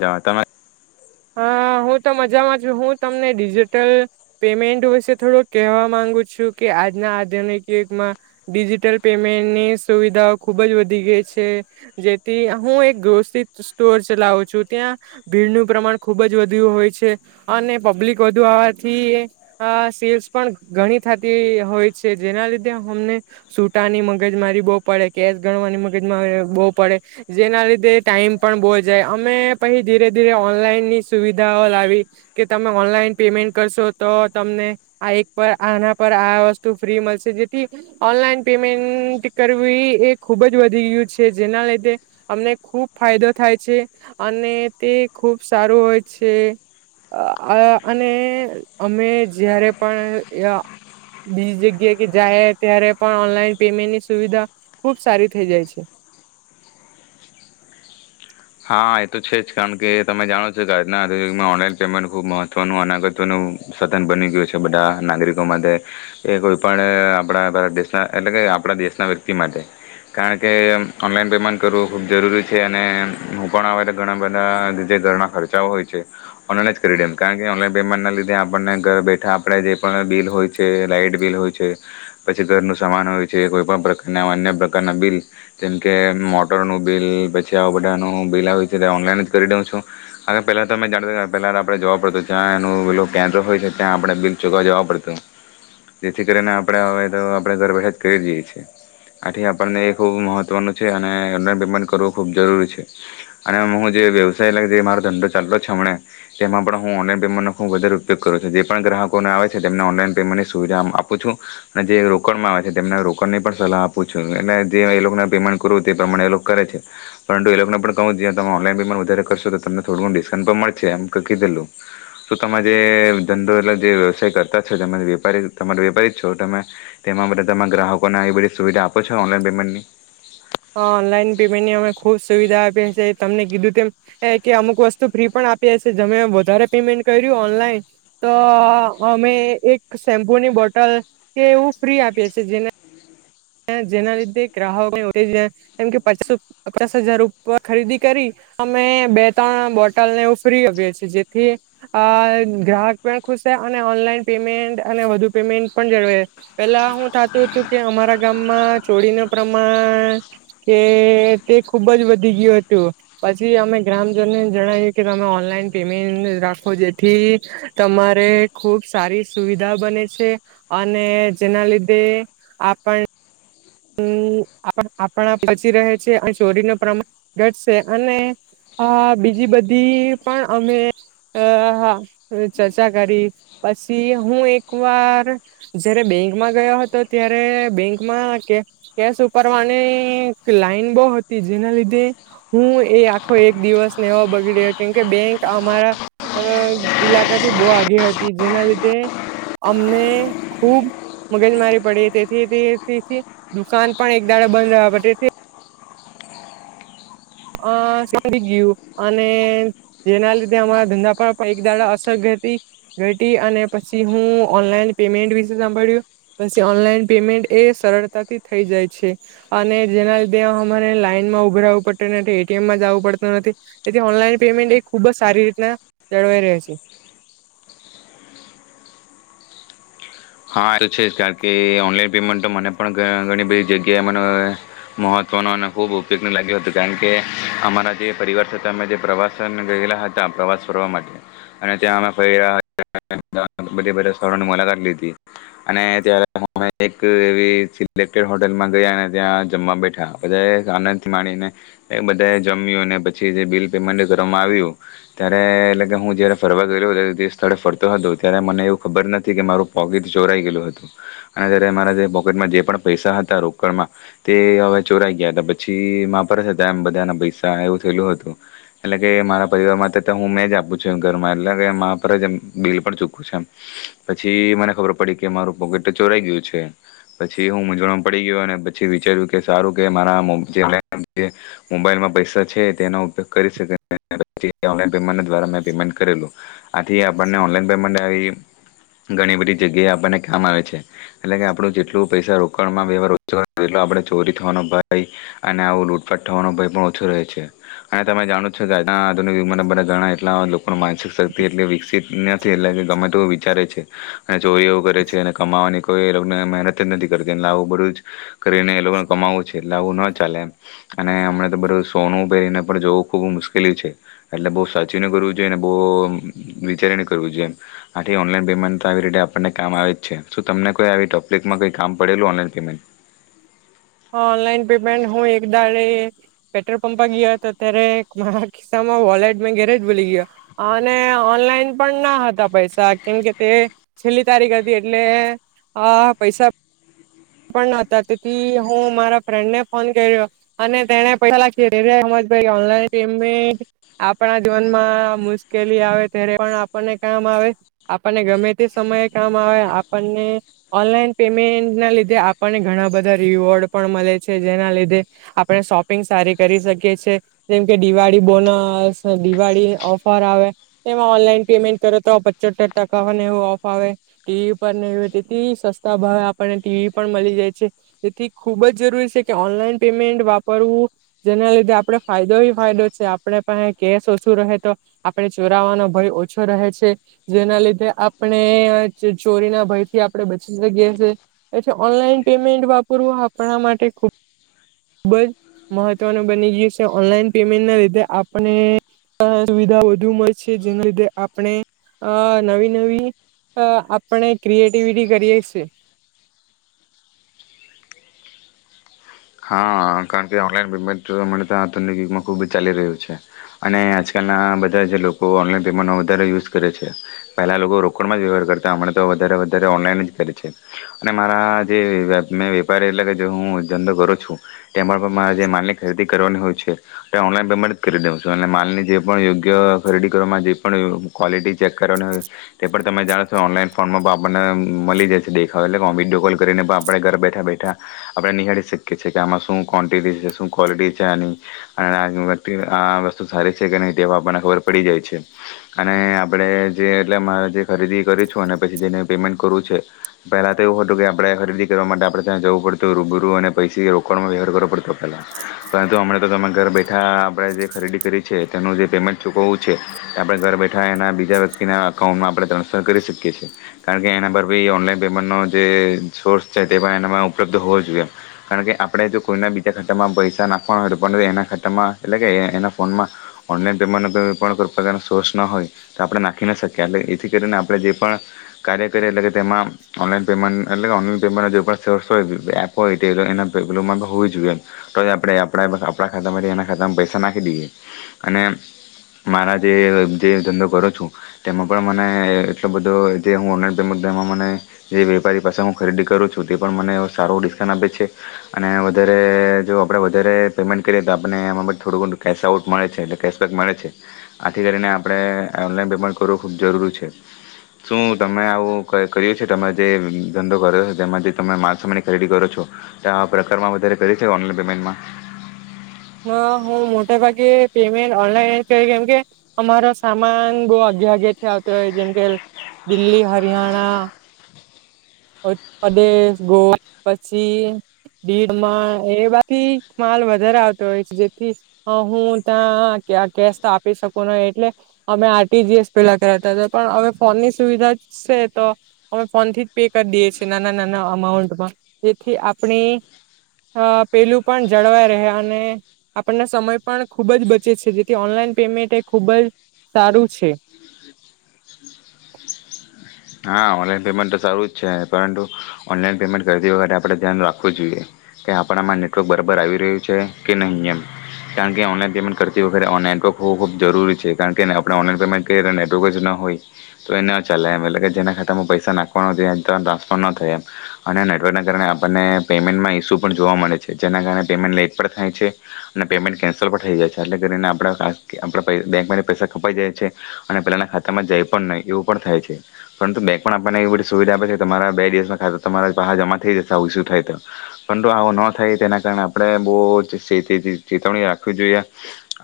જાંવ તમે હા હું તો મજામાં છું, હું તમને ડિજિટલ પેમેન્ટ વિશે થોડુંક કહેવા માંગુ છું કે આજના આધુનિક યુગમાં ડિજિટલ પેમેન્ટની સુવિધાઓ ખુબ જ વધી ગેઈ છે, જેથી હું એક ગોસીત સ્ટોર ચલાવું છું, ત્યાં ભીડનું પ્રમાણ ખૂબ જ વધ્યું હોય છે અને પબ્લિક વધુ આવવાથી અ સેલ્સ પણ ઘણી થાતી હોય છે, જેના લીધે અમને સૂટાની મગજ મારી બઉ પડે, કેશ ગણવાની મગજમાંરી બઉ પડે, જેના લીધે ટાઈમ પણ બો જાય, અમે પહી ધીરે ધીરે ઓનલાઈનની સુવિધાઓ લાવી કે તમે ઓનલાઈન પેમેન્ટ કરશો, તો તમને આ એક પર આના પર આ વસ્તુ ફ્રી મલશે, જેથી ઓનલાઈન પેમેન્ટ કરવી એ ખુબ જ વધી ગયુ છે, જેના લીધે અમને ખૂબ ફાયદો થાય છે અને તે ખૂબ સા રૂ હોય છે અ અને અમે જયારે પણ અ બીજી જગ્યા કે જાયે ત્યારે પણ ઓનલાઈન પેમેન્ટની સુવિધા ખુબ સારી થેઈ જાય છે. હા એ તો છે જ, કાણ કે તમે જાણો છો કે આજના આધુનિક યુગમાં ઓનલાઈન પેમેન્ટ ખૂબ મહત્ત્વનું અને ગત્વનું સધન બની ગયું છે, બધા નાગરિકો માટે કે કોઈપણ આપણા ભારત દેશના એટલે કે આપણા દેશના વ્યક્તિ માટે કાણ કે ઓનલાઈન પેમેન્ટ કરવું ખૂબ જરૂરી છે અને હું પણ અવે તે ઘણા બધા જે ઘરના ખર્ચાઓ હોય છે, ઓનલાઈન જ કરી દેમ, કારણ કે ઓનલાઈન પેમેન્ટના લીધે આપણને ઘરે બેઠા આપડે જે પણ બિલ હોય છે, લાાઈટ બિલ હોય છે, પછી ઘરનું સામાન હોય છે, કોઈ પણ પ્રકારના અન્ય પ્રકારના બિલ જેમકે મોટરનું બિલ પછી આવુ ઢાનું બિલ આવે હોય છે તે ઓનલાઈન જ કરી દઉં છું, [unintelligible] પેલાં તમે જાણતા તા પહેલાના આપણે જવા પડતું જ્યાં એનું બિલો કેન્દ્ર હોય છે ત્યાં આપણે બિલ ચુકવવા જવા પડતું, જેથી કરીને આપણે હવે તો આપણે ઘર બેઠા જ કરી દીએ છીએ, આથી આપણને એ ખૂબ મહત્વનું છે અને ઓનલાઈન પેમેન્ટ કરવું ખૂબ જરૂરી છે. અને મુંહ જે વ્યવસાય એટલે જે મારો ધંધો ચાલતો છે અમણે તેમાં પણ હું ઓનલાઈન પેમેન્ટનો ખૂબ વધારે ઉપયોગ કરું છું, જે પણ ગ્રાહકોને આવે છે તેમને ઓનલાઈન પેમેન્ટની સુવિધા આપું છું અને જે રોકડમાં આવે છે તેમને રોકડની પણ સલાહ આપું છું, એટલે જે હોય એ લોકોને પેમેન્ટ કરું તે પ્રમાણે ઐ લોક કરે છે પરંતુ પણે પણ કહું જ્યા તમે ઓનલાઈન પેમેન્ટ વધારે કરશો તો તમને થોડું ઘણુ ડિસ્કાઉન્ટ પણ મળછે એમ ક કીધેલું, તો તમે જે ધંધો એટલે જે વ્યવસાય કરતા છો તમારે વેપારી તમારે વેપારી જ છો તમે તેમાં બધા તમા ગ્રાહકોને આવી બધી સુવિધા આપો છો ઓનલાઈન પેમેન્ટની? ઓનલાઈન પેમેન્ટની અમે ખુબ સુવિધા આપીએ છીએ, તમને કીધું તેમ એ કે અમુક વસ્તુ ફ્રી પણ આપીએ છે, જેમે વધારે પેમેન્ટ કર્યું ઓનલાઈન તો અ અમે ઓ એક શેમ્પુની બોટલ કે એવું ફ્રી આપીએ છે જેને જેના લીધે ગ્રાહકો [unintelligible] કેમ કે પાચસો પચાસ હજાર રૂપા ખરીદી કરી અમે બે તણ બોટલને એવુ ફ્રી આપએ છીએ, જેથી આ ગ્રાહક પણ ખુસે અને ઓનલાઈન પેમેન્ટ અને વધુ પેમેન્ટ પણ જળવાપ, પેલા હું થાતું તું કે અમારા ગામમાં ચોરીનું પ્રમાણ કે તે ખુબ જ વધી ગયું હતું, પછી અમે ગ્રામજનોને જણાવ્યું કે તમે ઓનલાઈન પેમેન્ટ રાખો જેથી તમારે ખુબ સારી સુવિધા બને છે અને જેના લીધે આપણ [unintelligible] આપણા પછી રહે છે અને ચોરીનું પ્રમાણ ઘટશે અને અ બીજી બધી પણ અમે અ હ ચર્ચા કરી, પછી હું એક વાર જયારે બેંકમાં ગયો હતો ત્યારે બેંકમાં કે કેશ ઉપારવાની લાઈન બો હતી જેના લીધે હું એ આખો એક દિવસ ને એવો બગડ્યો કેમકે બેંક અમારા અ ઈલાકાથી બહુ આઘી હતી જેના લીધે અમને ખુબ મગજમારી પડી તેથી તે તેથી દુકાન પણ એક દાડો બંધ રહ્યા પ તેથી અ સમય બી ગયું અને જેના લીધે અમારા ધંધા પર પણ એક દાડા અસર ઘટી ઘટી અને પછી હું ઓનલાઈન પેમેન્ટ વિશે સાંભળ્યું પછી ઓનલાઈન પેમેન્ટ એ સરળતાથી થઈ જાય છે અને જેના લીધે અમારે લાઈનમાં ઉભા રેવું પડ તેનાથી એ ટી એમ મા જાવુ પડતું નથી એથી ઓનલાઈન પેમેન્ટ એ ખુબ સારી રીતના જળવાઈ રેહ છે. હા એ તો છે જ કારણ કે ઓનલાઈન પેમેન્ટ તો મને પણ ઘ ઘણી બધી જગ્યાએ મને મહત્વનો અને ખૂબ ઉપયોગનું લાગ્યું હતું, કારણ કે અમારા જે પરિવાર છે તે અમે જે પ્રવાસ ને ગેયલા હતા પ્રવાસ ફરવા માટે અને ત્યાં અમે ફયરા [unintelligible] બ બધા સ્થળોની મુલાકાત લીધી. અને ત્યારે હ અમે એક એવી સિલેક્ટડ હોટેલમાં ગયા અને ત્યાં જમવા બેઠા, બધાએ આનંદથી માણીને બધાએ જમ્યું અને પછી જે બિલ પેમેન્ટ [unintelligible] આવ્યું ત્યારે એટલે કે હું જયારે ફરવા ગયો જે તે સ્થળે ફરતો હતો ત્યારે મને એવું ખબર નથી કે મારું પોકેટ ચોરાઈ ગેયલું હતું અને ત્યારે મારા જે પોકેટમાં જે પણ પૈસા હતા રોકડમાં તે હવે ચોરાઈ ગયા હતા, પછી માવ પર જ હતા એમ બધાના પૈસા એવું થેયલું હતું, એટલે કે મારા પરિવારમાં તો તે હું મેં જ આપું છું એમ ઘરમાં એટલે કે માર પર જ એ બિલ પણ ચૂકું છે એમ પછી મને ખબર પડી કે મારું પોકેટ ચોરાઈ ગયું છે, પછી હું મૂઝવણમાં પડી ગયો અને પછી વિચાર્યું કે સારું કે મારા મો જે [unintelligible] મોબાઈલમાં પૈસા છે તેનો ઉપયોગ કરી શકે ને પછી ઓનલાઈન પેમેન્ટ દ્વારા મે પેમેન્ટ કરેલું, આથી આપણને ઓનલાઈન પેમેન્ટ આવી ઘણી બધી જગ્યાએ આપણને કામ આવે છે. એટલે કે આપણું જેટલું પૈસા રો કડમાં વેવાર ઓછો રાખે એટલે આપણે ચોરી થવાનો ભય અને આવું લૂટફાટ થવાનો ભય પણ ઓછો રહે છે અને તમે જાણો જ છો કે આના આધુનિક યુગમાં ના બધા ઘણા એટલા લોકો માનસિક શક્તિ એટલી વિકસિત નથી એટલે ગમે તેવુ વિચારે છે. અને ચોરી એવું કરે છે અને કમાવવાની કોઈ એ લોકોને મહેનત જ નથી કરવી એટલે આવું બધું જ કરીને એ લોકોને કમાવું છે એટલે આવું ન ચાલે એમ અને હમણા તો બધું સોનું પહેરીને પણ જવું ખૂબ મુશ્કેલી છે એટલે બહુ સાચવીને ફરવું જોઈએ અને બો વિચારીને કરવું જોઈએ, આથી ઓનલાઈન પેમેન્ટ તો આવી રીતે આપણને કામ આવે જ છે, શું તમને કોઈ આવી ટકલીફમાં કંઈ કામ પડેલું ઓનલાઈન પેમેન્ટ? ઓનલાઈન પેમેન્ટ હું એક દાડે પેટ્રોલ પંપા ગીયો હતો ત્યારે માહાહા ખિસ્સામાં વોલેટ મે ઘેરેજ ભુલી ગયો અને ઓનલાઈન પણ ના હતા પૈસા કેમકે તે છેલ્લી તારીખ હતી એટલે અ પૈસા પણ નતા, તેથી હું મારા ફ્રેન્ડને ફોન કર્યો અને તેને પૈહા લાખી [unintelligible] ઓનલાન પેમેન્ટ આપણા જીવનમાં મુશ્કેલી આવે ત્યારે પણ આપણને કામ આવે, આપણને ગમે તે સમયે કામ આવે, આપણને ઓનલાઈન પેમેન્ટના લી ધે આપણને ઘણા બધા રીવોર્ડ પણ મળે છે, જેના લીધે આપણે શોપિંગ સારી કરી શકીએ છે, જેમકે દિવાળી બોનસ દિવાળી ઓફર આવે તેમાં ઓનલાઈન પેમેન્ટ કરો તો પચોતર ટકા ને એવું ઓફ આવે ટી વી પર ને [unintelligible] સસ્તા ભાવે આપણને ટી વી પણ મળી જાય છે તેથી ખુબ જ જરૂરી છે કે ઓનલાઈન પેમેન્ટ વાપરવું જેના લીધે આપણે ફાયદો ફાયદો છે આપણે પાસે કેશ ઓછો રહે તો આપણે ચોરાવાનો ભય ઓછો રહે છે જેના લીધે આપણે ચોરીના ભયથી આપણે બચી શકીએ છી એછ ઓનલાઈન પેમેન્ટ વાપરવું આપણા માટે ખૂબ ખૂબ જ મહત્વનું બની ગયું છે ઓનલાઈન પેમેન્ટના લીધે આપને સુવિધા વધુ મળશે જેના લીધે આપણે નવી નવી આપણે ક્રિએટિવિટી કરીએી હા કારણ કે ઓનલાઈન પેમેન્ટ અ તો આતન ુગમાં ખૂબ જ ચાલી રહ્યું છે અને આજકાલના બધા જે લોકો ઓનલાઈન પેમેન્ટનો વધારે યુઝ કરે છે પહેલા લોકો રોકડમાં જ વ્યવહાર કરતા હમણાં તો વધારે વધારે ઓનલાઈન જ કરે છે અને મારા જે મેં વેપારી એટલે કે જે હું ધંધો કર છ. રે જે માલ ની ખરીદી કરવાની હોય છે તે ઓનન પેમેન્ટ કરી દઉં છું અને માલની જે પણ યોગ્ય ખરીદી કરવા જે ક્વલિટી ચેક કરવાની હોય તે પણ તમે જાણો છો ઓનલાઈન ફોર્મમાં આપણને મળી જશે દેખાવ એટલે વિડીયો કોલ કરીને પણ આપણે ઘર બેઠા બેઠા આપણે નિહાળીકી કે છે કે આમાં શું ક્વોન્ટિટી છે શું ક્વોલિટી છે આની અને વ્યક્ આ વસ્તુ સારી છે કે નહીં તેવા આપણને ખબર પડી જાય છે અને આપણે જે એટલે અમારે જે ખરીદી કરી છું અને પછી જેને પેમેન્ટ કરવું છે પહેલાં તો એવું હતું કે આપણે ખરીદી કરવા માટે આપણે ત્યાં જવું પડતું રૂબરૂ અને પૈ રોકડમાં વ્યવહાર કરવોડતો પહેલાં પરંતુ હમણાં તો તમે ઘર બેઠા આપણે જે ખરીદી કરી છે તેનું જે પેમેન્ટ ચૂકવવું છે તે આપણે ઘર બેઠા એના બીજા વ્યક્તિના અકાઉન્ટમાં આપણે ટ્રાન્સફર કરી શકીએ છીએ કારણ કે એના પર ભી ઓનલાઈન પેમેન્ટનો જે સોર્સ છે તે પણ એનામાં ઉપલબ્ધ હોવો જોઈએ કારણ કે આપણે જો કોઈના બીજા ખાતામાં પૈસા નાખવાના હોય તો પણ એના ખાતામાં એટલે કે એના ફોનમાં ઓનલાઈન પેમેન્ટનો પણ પ્રકારનો સોર્સ ન હોય તો આપણે નાખી ન શકીએ એટલે એથી કરીને આપણે જે પણ કાર્ય કરીએ એટલે કે તેમાં ઓનલાઈન પેમેન્ટ એટલે કે ઓનલાઈન પેમેન્ટનો જે પણ સોર્સ હોય એપ હોય. તે એના પેલોમાં હોવી જોઈએ તો આપણે આપણા આપણા ખાતામાંથી એના ખાતામાં પૈસા નાખી દઈએ અને મારા જે જે ધંધો કરો છું તેમાં પણ મને એટલો બધો જે હું ઓનલાઈન પેમેન્ટ તેમાં મને જે વેપારી પાસે હું ખરીદી કરું છું તે પણ મને સારો ડિસ્કા પન આપે છે અને વધારે જો આપણે વધારે પેમેન્ટ કરીએ તો આપણને એમાં બ થોડું ઘણું કેશ આઉટ મળે છે એટલે કેશબેક મળે છે આથી કરીને આપણે ઓનલાઈન પેમેન્ટ કરવું ખૂબ જરૂરી છે શું તમે આવું કર્યું છે તમે જે ધંધો કરો છો તેમાં જે તમે માલસામાની ખરીદી કરો છો. આ પ્રકાર વધ કરી છે ઓનલાઈન પેમેન્ટમાં હ હું મોટા ભાગે પેમેન્ટ ઓનલાઈન કેમકે અમારો સામાન બહ આગ્યા આગ્યાથી આવતો હોય જેમકે દિલ્હી હરિયાણા ઉતરદેશ ગોવા પછી એથી માલ વધારે આવતો હોય છે જેથી હું ત્યાં કેશ તો આપી શકું ન એટલે અમે આરટીજીએસ પેલા કરતા હતા પણ હવે ફોનની સુવિધા છે તો અમે ફોન થી પે કરી દેએ છે નાના નાના અમાઉન્ટમાં જેથી આપણી પેલું પણ જળવાઈ રહે અને આપણના સમય પણ ખૂબ જ બચે છે જેથી ઓનલાઈન પેમેન્ટ એ ખૂબ જ સારું છે. હા ઓનલાઈન પેમેન્ટ તો સારું જ છે પરંતુ ઓનલાઈન પેમેન્ટ કરતી વખતે આપડણે ધ્યાન રાખવું જોઈએ કે આપણામાં નેટવર્ક બરાબર આવી રહ્યું છે કે નહીં એમ કારણ કે ઓનલાઈન પેમેન્ટ કરતી વખતે નેટવર્ક હોવું ખૂબ જરૂરી છે કારણ કે આપણે ઓનલાઈન પેમેન્ટ કરીએ નેટવર્ક જ ન હોય તો એ ન ચાલે એમ એટલે જેના ખાતામાં પૈસા નાખવાનો ત ટ્રાન્સફર ન થયા એમ અને નેટવર્કના કારણે આપણને પેમેન્ટમાં ઇસ્યુ પણ જોવા મળે છે જેના કારણે પેમેન્ટ લેઇટ પણ થાય છે અને પેમેન્ટ કેન્સલ પણ થઈ જાય છે એટલે કરીને આપણે ખાસ આપણા બેંકમાંથી પૈસા ખપાઈ જાય છે અને પહેલાંના ખાતામાં જઈ પણ નહીં એવું પણ થાય છે. પરંતુ બેક પણ આપણને એવી બધી સુવિધા આપે છે કે તમારા બે દિવસના ખાતા તો તમારા પાહા જમા થઈ જશે આવું શું થાય તો પરંતુ આવો ન થાય તેના કારણે આપણે બહુ ચેતવણી રાખવી જોઈએ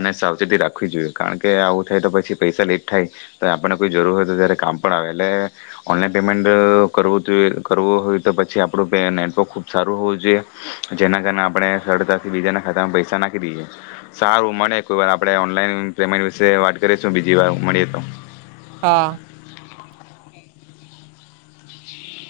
અને સાવચેતી રાખવી જોઈએ કારણ કે આવું થાય તો પછી પૈસા લેટ થાય તો આપણને કોઈ જરૂર હોય તો જ્યારે કામ આવે એટલે ઓનલાઈન પેમેન્ટ કરવ જોએ કરવું હોય તો પછી આપડું નેટવર્ક ખુબ સારું હોવું જોઈએ જેના કારણે આપણે સરળતાથી બીજાના ખાતામાં પૈસા નાખી દઈએ સારું મળે કોઈ વાર આપણે ઓનલાઈ પેમેન્ટ વિશે વાત કરીશું બીજી વાર મળીએ તો હા